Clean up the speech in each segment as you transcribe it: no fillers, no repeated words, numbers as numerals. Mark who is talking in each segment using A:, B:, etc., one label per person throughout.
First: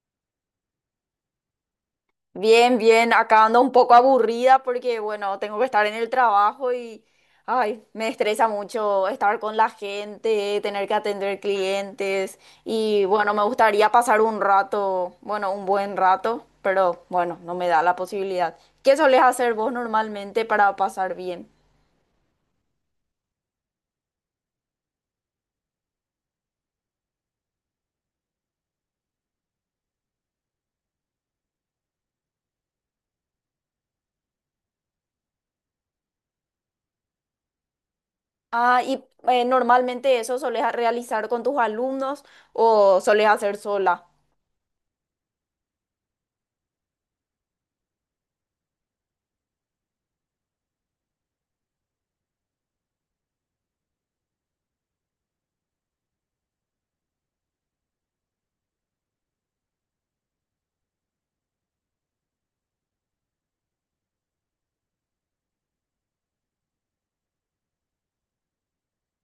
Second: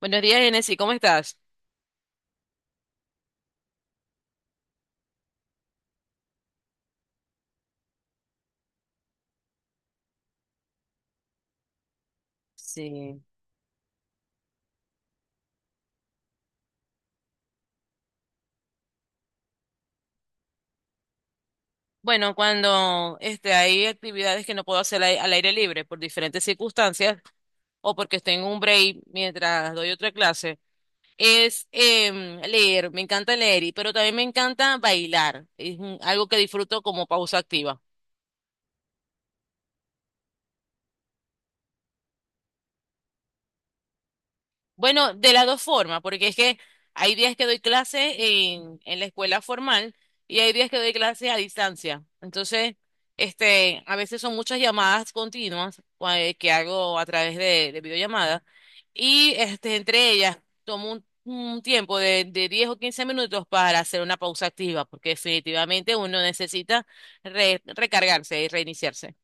A: Buenos días, Genesis, ¿cómo estás?
B: Bien, bien, acá ando un poco aburrida porque, bueno, tengo que estar en el trabajo y, ay, me estresa mucho estar con la gente, tener que atender clientes y,
A: Sí,
B: bueno, me gustaría pasar un rato, bueno, un buen rato, pero, bueno, no me da la posibilidad. ¿Qué solés hacer vos normalmente para pasar bien?
A: bueno, cuando hay actividades que no puedo hacer al aire libre por diferentes circunstancias o porque estoy en un break mientras doy otra clase, es leer. Me encanta leer, pero también me encanta bailar, algo que disfruto como pausa activa.
B: Ah, y normalmente eso solés realizar con tus alumnos o solés hacer sola.
A: Bueno, de las dos formas, porque es que hay días que doy clases en la escuela formal y hay días que doy clases a distancia. Entonces, a veces son muchas llamadas continuas que hago a través de videollamadas, y entre ellas tomo un tiempo de 10 o 15 minutos para hacer una pausa activa, porque definitivamente uno necesita recargarse y reiniciarse.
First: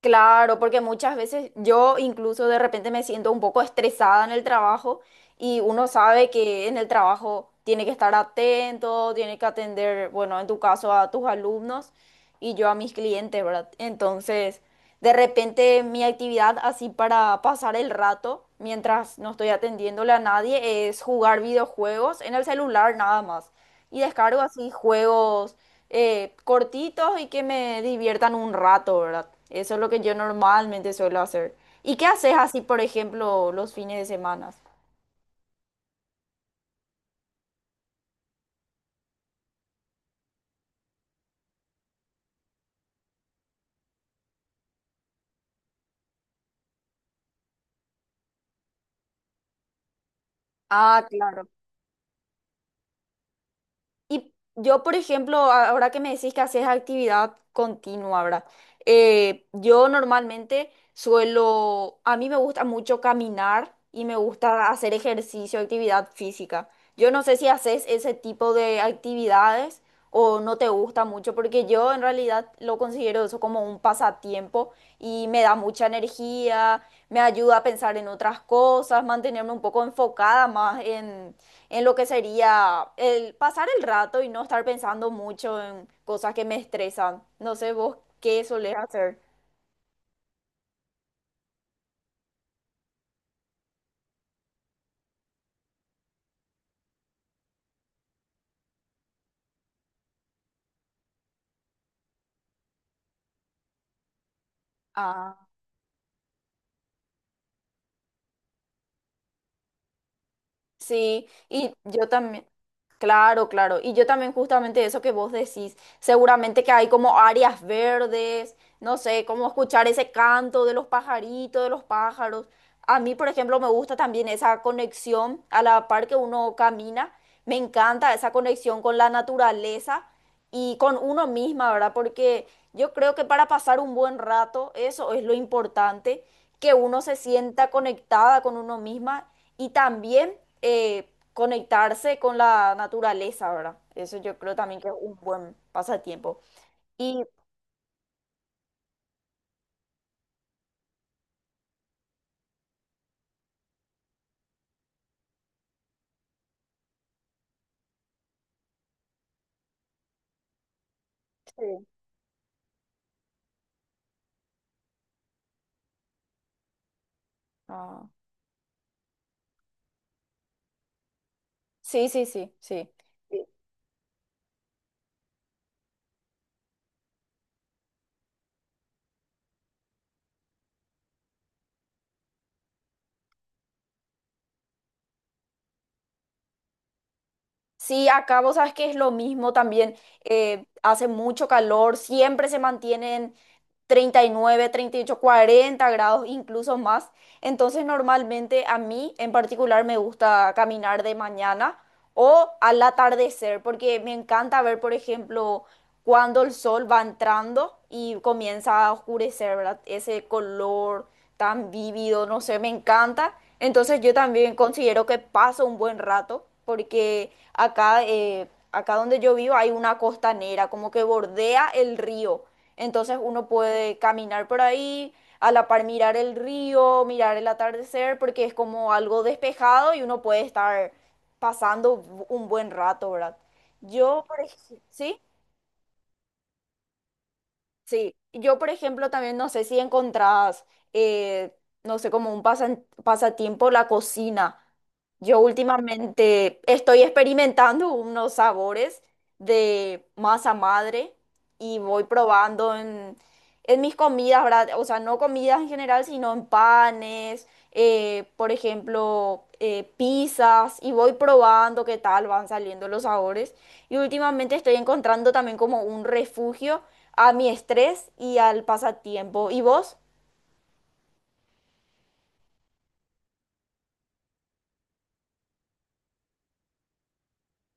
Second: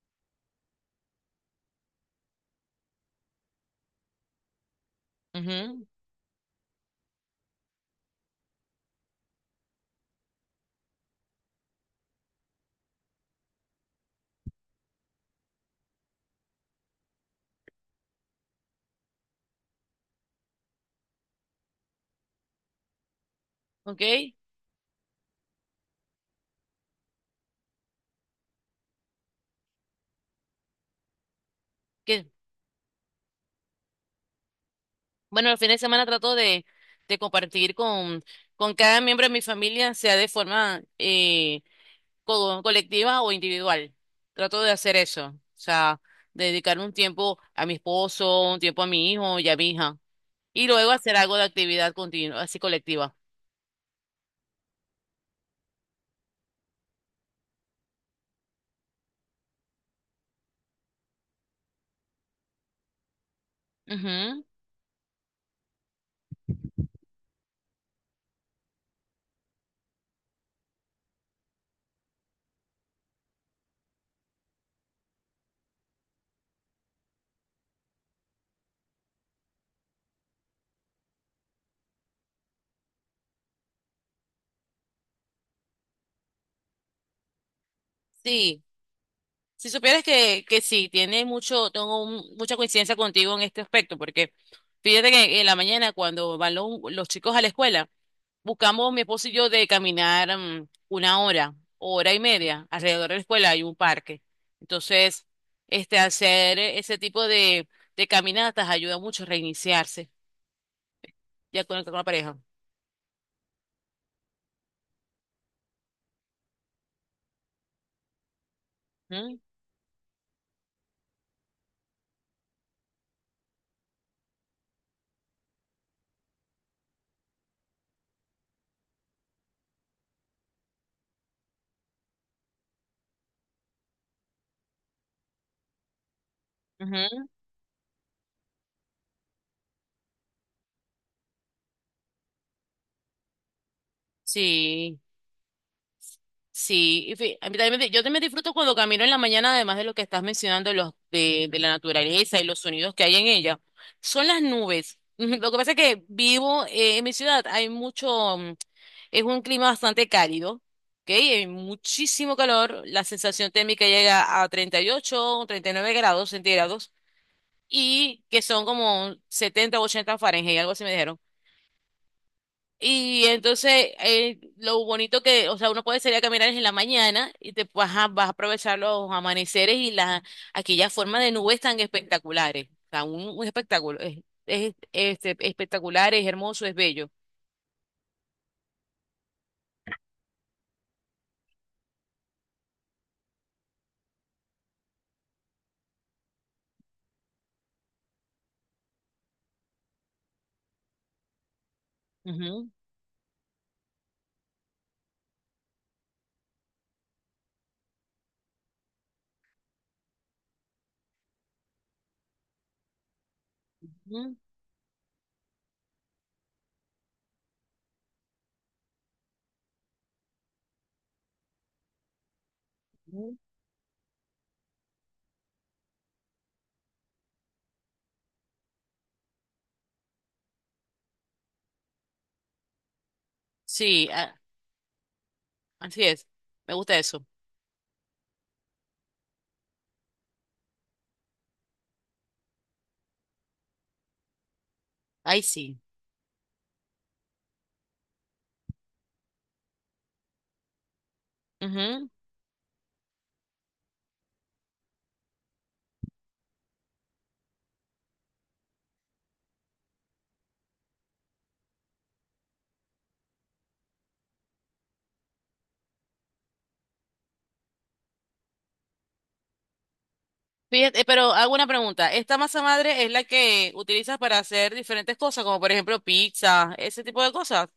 B: Claro, porque muchas veces yo incluso de repente me siento un poco estresada en el trabajo y
A: Ujú.
B: uno sabe que en el trabajo tiene que estar atento, tiene que atender, bueno, en tu caso a tus alumnos y yo a mis clientes, ¿verdad? Entonces, de repente mi actividad así para pasar el rato, mientras no estoy atendiéndole a nadie, es jugar videojuegos en el celular nada más.
A: ¿Ok?
B: Y descargo así juegos cortitos y que me diviertan un rato, ¿verdad? Eso es lo que yo normalmente suelo hacer. ¿Y qué
A: ¿Qué?
B: haces así, por ejemplo, los fines de semana?
A: Bueno, el fin de semana trato de compartir con cada miembro de mi familia, sea de forma colectiva o individual. Trato de hacer eso, o sea, dedicar un tiempo a mi esposo, un tiempo a mi hijo y a mi hija, y luego
B: Ah,
A: hacer algo de
B: claro.
A: actividad continua, así colectiva.
B: Y yo, por ejemplo, ahora que me decís que haces actividad continua, ¿verdad? Yo normalmente suelo, a mí me gusta mucho caminar y me
A: Ujú.
B: gusta hacer ejercicio, actividad física. Yo no sé si haces ese tipo de actividades o no te gusta mucho, porque yo en realidad lo considero eso como un pasatiempo y me da mucha energía, me ayuda a pensar en otras cosas, mantenerme un poco enfocada más en lo que sería el pasar el rato y no estar pensando mucho en cosas que me estresan. No sé, vos que eso
A: Sí,
B: le hace
A: si supieras que, sí, tiene mucho, tengo mucha coincidencia contigo en este aspecto, porque fíjate que en la mañana cuando van los chicos a la escuela, buscamos mi esposo y yo de caminar una hora, hora y media. Alrededor de la escuela hay un parque. Entonces,
B: a,
A: hacer ese tipo de caminatas ayuda mucho a reiniciarse,
B: sí,
A: ya
B: y
A: con la
B: yo
A: pareja.
B: también, claro, claro, y yo también justamente eso que vos decís, seguramente que hay como áreas verdes, no sé,
A: Ujú,
B: como escuchar ese canto de los pajaritos, de los pájaros. A mí, por ejemplo, me gusta también esa conexión a la par que uno camina, me encanta esa conexión con la naturaleza y con uno misma, ¿verdad? Porque yo creo que para pasar un buen rato, eso es lo importante, que uno se
A: ujú.
B: sienta conectada con uno misma y también conectarse con la naturaleza, ¿verdad? Eso yo creo también que es
A: Sí.
B: un buen pasatiempo.
A: Sí, y
B: Y
A: a mí también yo también disfruto cuando camino en la mañana, además de lo que estás mencionando, los de la naturaleza y los sonidos que hay en ella. Son las nubes. Lo que pasa es que vivo en mi ciudad, hay mucho, es un clima bastante cálido, ¿ok? Hay
B: sí,
A: muchísimo calor, la sensación térmica llega a 38 o 39 grados centígrados
B: ah,
A: y que son como 70 o 80 Fahrenheit, algo así me dijeron.
B: sí, sí, sí, sí.
A: Y
B: Sí,
A: entonces, lo bonito que, o sea, uno puede salir a caminar en la mañana y te vas a aprovechar los amaneceres y las aquellas formas de nubes tan espectaculares. O sea, un espectáculo. Es espectacular, es hermoso, es bello.
B: sí, acá vos sabes que es lo mismo también. Eh, hace mucho calor, siempre se mantienen 30, 39, 38, 40 grados, incluso más. Entonces normalmente a mí en particular me gusta caminar de mañana o
A: Ujú,
B: al atardecer porque me encanta ver, por ejemplo, cuando el sol va entrando y comienza a oscurecer, ¿verdad? Ese color tan vívido, no sé, me encanta. Entonces yo
A: ujú,
B: también considero que paso un buen rato porque acá, acá donde yo vivo hay una costanera, como que bordea el río. Entonces
A: ujú.
B: uno puede caminar por ahí, a la par mirar el río, mirar el atardecer, porque es como algo despejado y uno puede estar pasando un buen rato, ¿verdad?
A: Sí,
B: Yo, por ejemplo, ¿sí?
A: así es. Me gusta eso.
B: Sí, yo por ejemplo también no sé si encontrás, eh, no sé, como un pasatiempo la cocina. Yo
A: Ahí sí.
B: últimamente estoy experimentando unos sabores de masa madre y voy
A: Ujú.
B: probando en mis comidas, ¿verdad? O sea, no comidas en general, sino en panes, por ejemplo, pizzas, y voy probando qué tal van saliendo los sabores. Y últimamente estoy encontrando también como un refugio a mi estrés y al pasatiempo. ¿Y vos?
A: Fíjate, pero hago una pregunta. ¿Esta masa madre es la que utilizas para hacer diferentes cosas, como por ejemplo pizza, ese tipo de cosas?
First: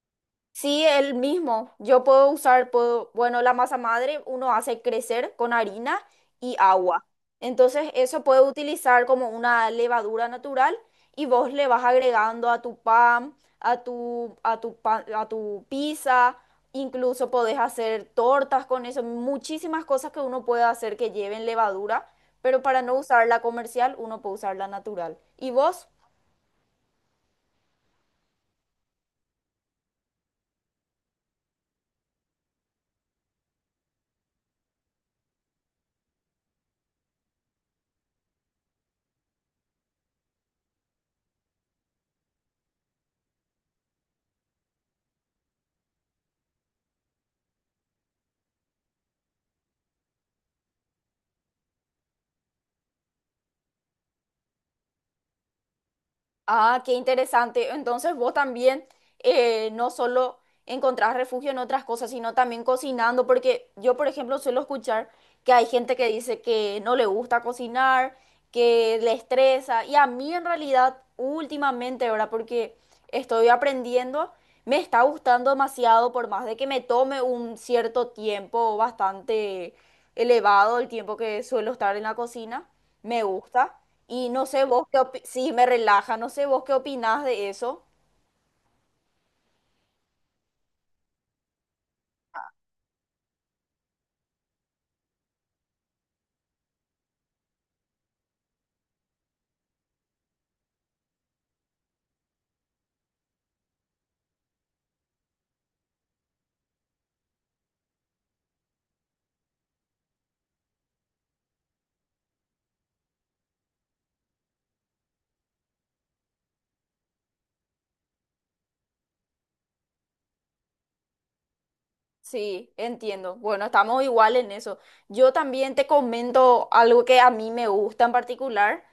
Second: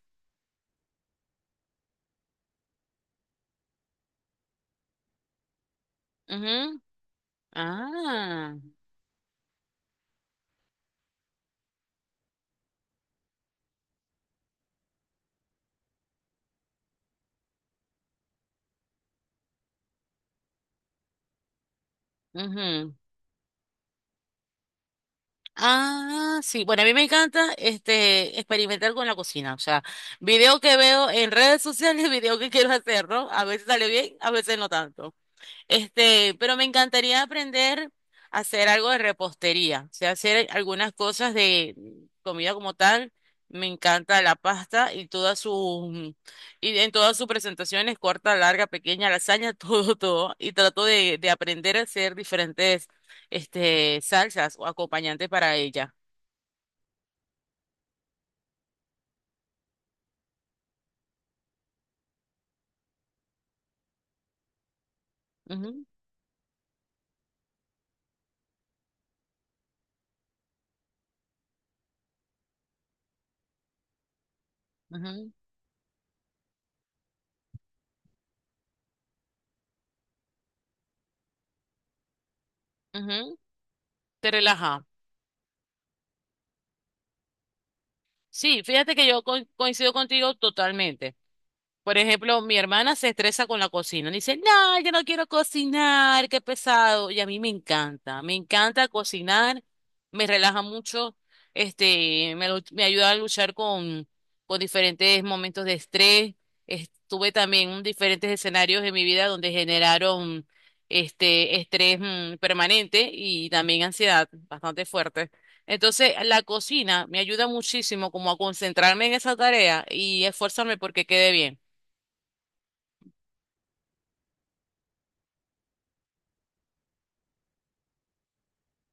B: Sí, el mismo. Yo puedo usar, puedo, bueno, la masa madre uno hace crecer con harina y
A: Ujú.
B: agua. Entonces eso puedo
A: Ah.
B: utilizar como una levadura natural y vos le vas agregando a tu pan, a tu pan, a tu pizza. Incluso podés hacer tortas con eso. Muchísimas cosas que uno puede hacer que lleven levadura, pero para
A: Ujú.
B: no usar la comercial, uno puede usar la natural. ¿Y vos?
A: Ah, sí. Bueno, a mí me encanta experimentar con la cocina. O sea, video que veo en redes sociales, video que quiero hacer, ¿no? A veces sale bien, a veces no tanto. Pero me encantaría aprender a hacer algo de repostería, o sea, hacer algunas cosas de comida como tal. Me encanta la pasta y en todas sus presentaciones, corta, larga, pequeña, lasaña, todo, todo. Y trato de aprender a hacer diferentes salsas o acompañantes para ella.
B: Ah, qué interesante. Entonces vos también no solo encontrás refugio en otras cosas, sino también cocinando, porque yo, por ejemplo, suelo escuchar que hay
A: Ujú,
B: gente que dice que no le gusta cocinar, que le estresa, y a mí en realidad últimamente, ahora porque estoy aprendiendo, me está
A: ujú,
B: gustando demasiado, por más de que me tome un cierto tiempo bastante elevado el tiempo que suelo estar en la cocina me
A: ujú.
B: gusta. Y
A: Te
B: no sé
A: relaja.
B: vos qué opi- sí, me relaja, no sé vos qué opinás de eso.
A: Sí, fíjate que yo coincido contigo totalmente. Por ejemplo, mi hermana se estresa con la cocina. Dice, no, yo no quiero cocinar, qué pesado. Y a mí me encanta cocinar, me relaja mucho, me ayuda a luchar con diferentes momentos de estrés. Estuve también en diferentes escenarios de mi vida donde generaron este estrés permanente, y también ansiedad bastante fuerte. Entonces, la cocina me ayuda muchísimo como a concentrarme en esa tarea y esforzarme porque quede bien.
B: Sí, entiendo. Bueno, estamos igual en eso. Yo también te comento algo que a mí me gusta en particular,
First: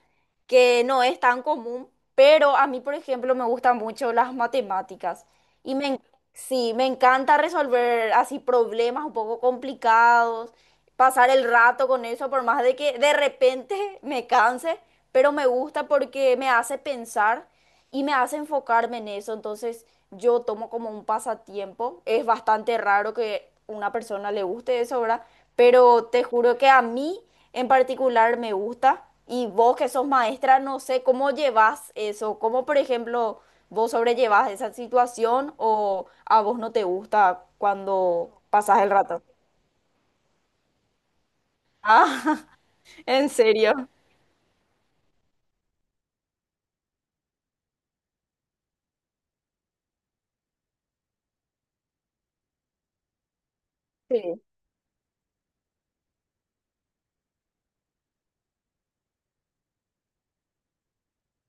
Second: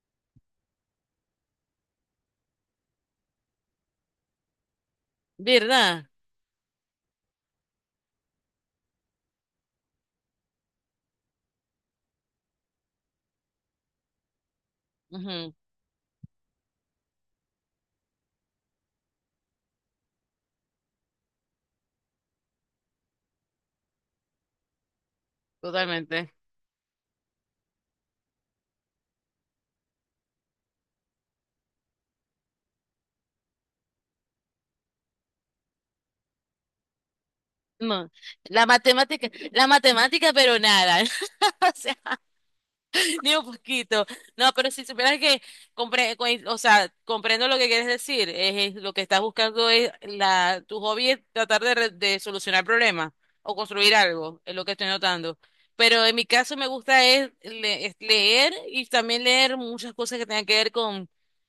B: que no es tan común, pero a mí, por ejemplo, me gustan mucho las matemáticas. Y
A: ¿Verdad?
B: sí, me encanta resolver así problemas un poco complicados, pasar el rato con eso, por más de que de repente me canse, pero me
A: Ujú,
B: gusta porque me hace pensar y me hace enfocarme en eso, entonces yo tomo como un pasatiempo. Es bastante raro que una persona le guste eso, ¿verdad? Pero te
A: totalmente.
B: juro que a mí en particular me gusta y vos que sos maestra, no sé cómo llevas eso, cómo por ejemplo vos sobrellevas esa situación o a vos no te gusta
A: No,
B: cuando pasas el rato.
A: la matemática, pero nada. O sea,
B: Ah, ¿en
A: ni un
B: serio?
A: poquito. No, pero si supieras que o sea, comprendo lo que quieres decir. Es lo que estás buscando es tu hobby es tratar de solucionar problemas o construir algo,
B: Sí.
A: es lo que estoy notando. Pero en mi caso me gusta es leer, y también leer muchas cosas que tengan que ver con,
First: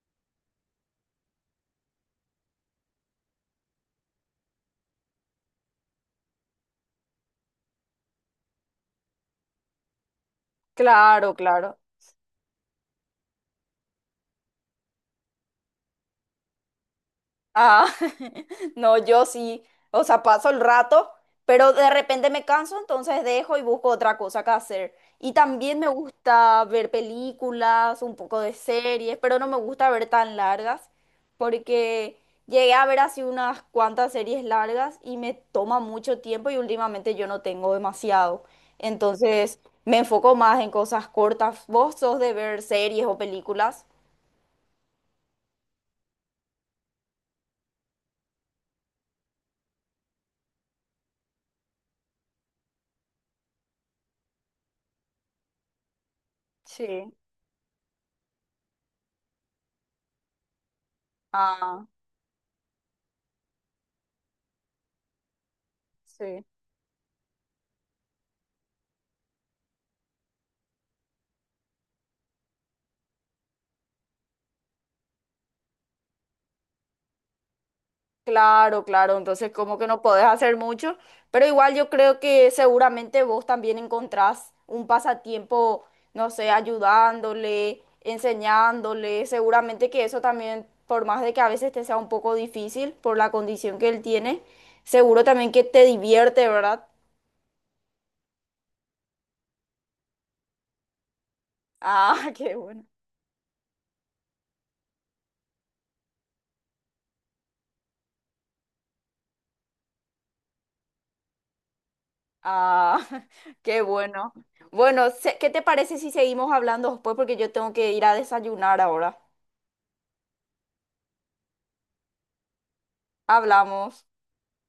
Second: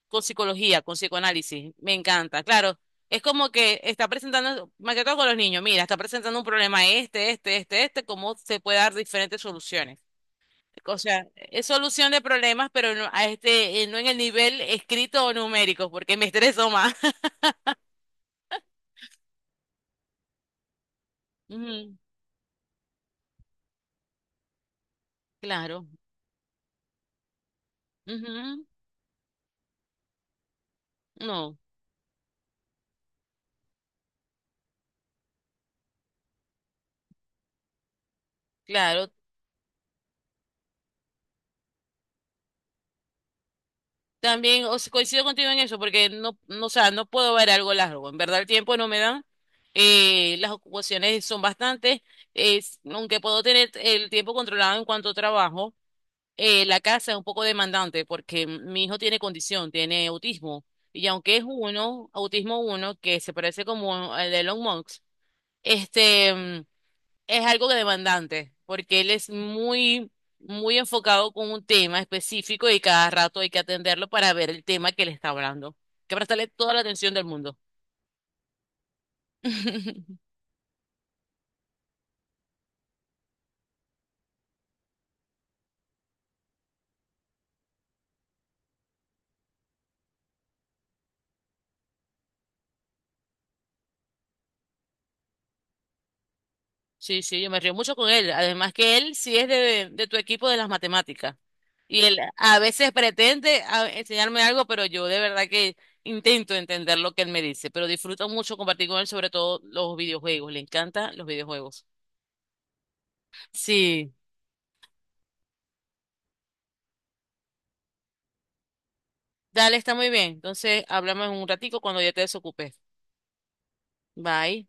A: con psicología, con psicoanálisis. Me encanta. Claro, es como que está presentando, más que todo con los niños, mira, está presentando un problema cómo se puede dar diferentes soluciones. O sea,
B: Claro,
A: es
B: claro.
A: solución de problemas, pero no, no en el nivel escrito o numérico, porque me estreso más.
B: Ah, no, yo sí, o sea, paso el rato, pero de
A: Ujú,
B: repente me canso, entonces dejo y busco otra cosa que hacer. Y también
A: claro.
B: me gusta ver películas, un poco de
A: Ujú.
B: series, pero no me gusta ver tan largas,
A: No,
B: porque llegué a ver así unas cuantas series largas y me toma mucho tiempo y últimamente yo no tengo demasiado.
A: claro.
B: Entonces me enfoco más en cosas cortas. ¿Vos sos de ver series o películas?
A: También, o sea, coincido contigo en eso, porque no, o sea, no puedo ver algo largo. En verdad, el tiempo no me dan. Las ocupaciones son bastantes. Aunque puedo tener el tiempo controlado en cuanto trabajo, la casa
B: Sí.
A: es un poco demandante porque mi hijo tiene condición, tiene autismo. Y aunque es
B: Ah,
A: uno, autismo uno, que se parece como al de Elon Musk, este,
B: sí.
A: mm, es algo que demandante porque él es muy, muy enfocado con un tema específico, y cada rato hay que atenderlo para ver el tema que le está hablando. Que prestarle toda la atención del mundo.
B: Claro, claro, entonces como que no podés hacer mucho, pero igual yo creo que seguramente vos también encontrás un pasatiempo, no sé, ayudándole, enseñándole, seguramente que eso también, por más de que a veces te sea un poco difícil por la condición que él tiene, seguro también que te divierte, ¿verdad?
A: Sí, sí, yo me río mucho con él. Además, que él sí es de tu equipo de las matemáticas. Y él
B: Ah, qué
A: a
B: bueno.
A: veces pretende enseñarme algo, pero yo de verdad que intento entender lo que él me dice, pero disfruto mucho compartir con él, sobre todo los videojuegos. Le encantan los videojuegos.
B: Ah, qué
A: Sí,
B: bueno. Bueno, ¿qué te parece si seguimos hablando después? Porque yo tengo que ir a desayunar ahora.
A: dale, está muy bien. Entonces, hablamos en un ratico cuando ya te desocupes.
B: Hablamos.
A: Bye.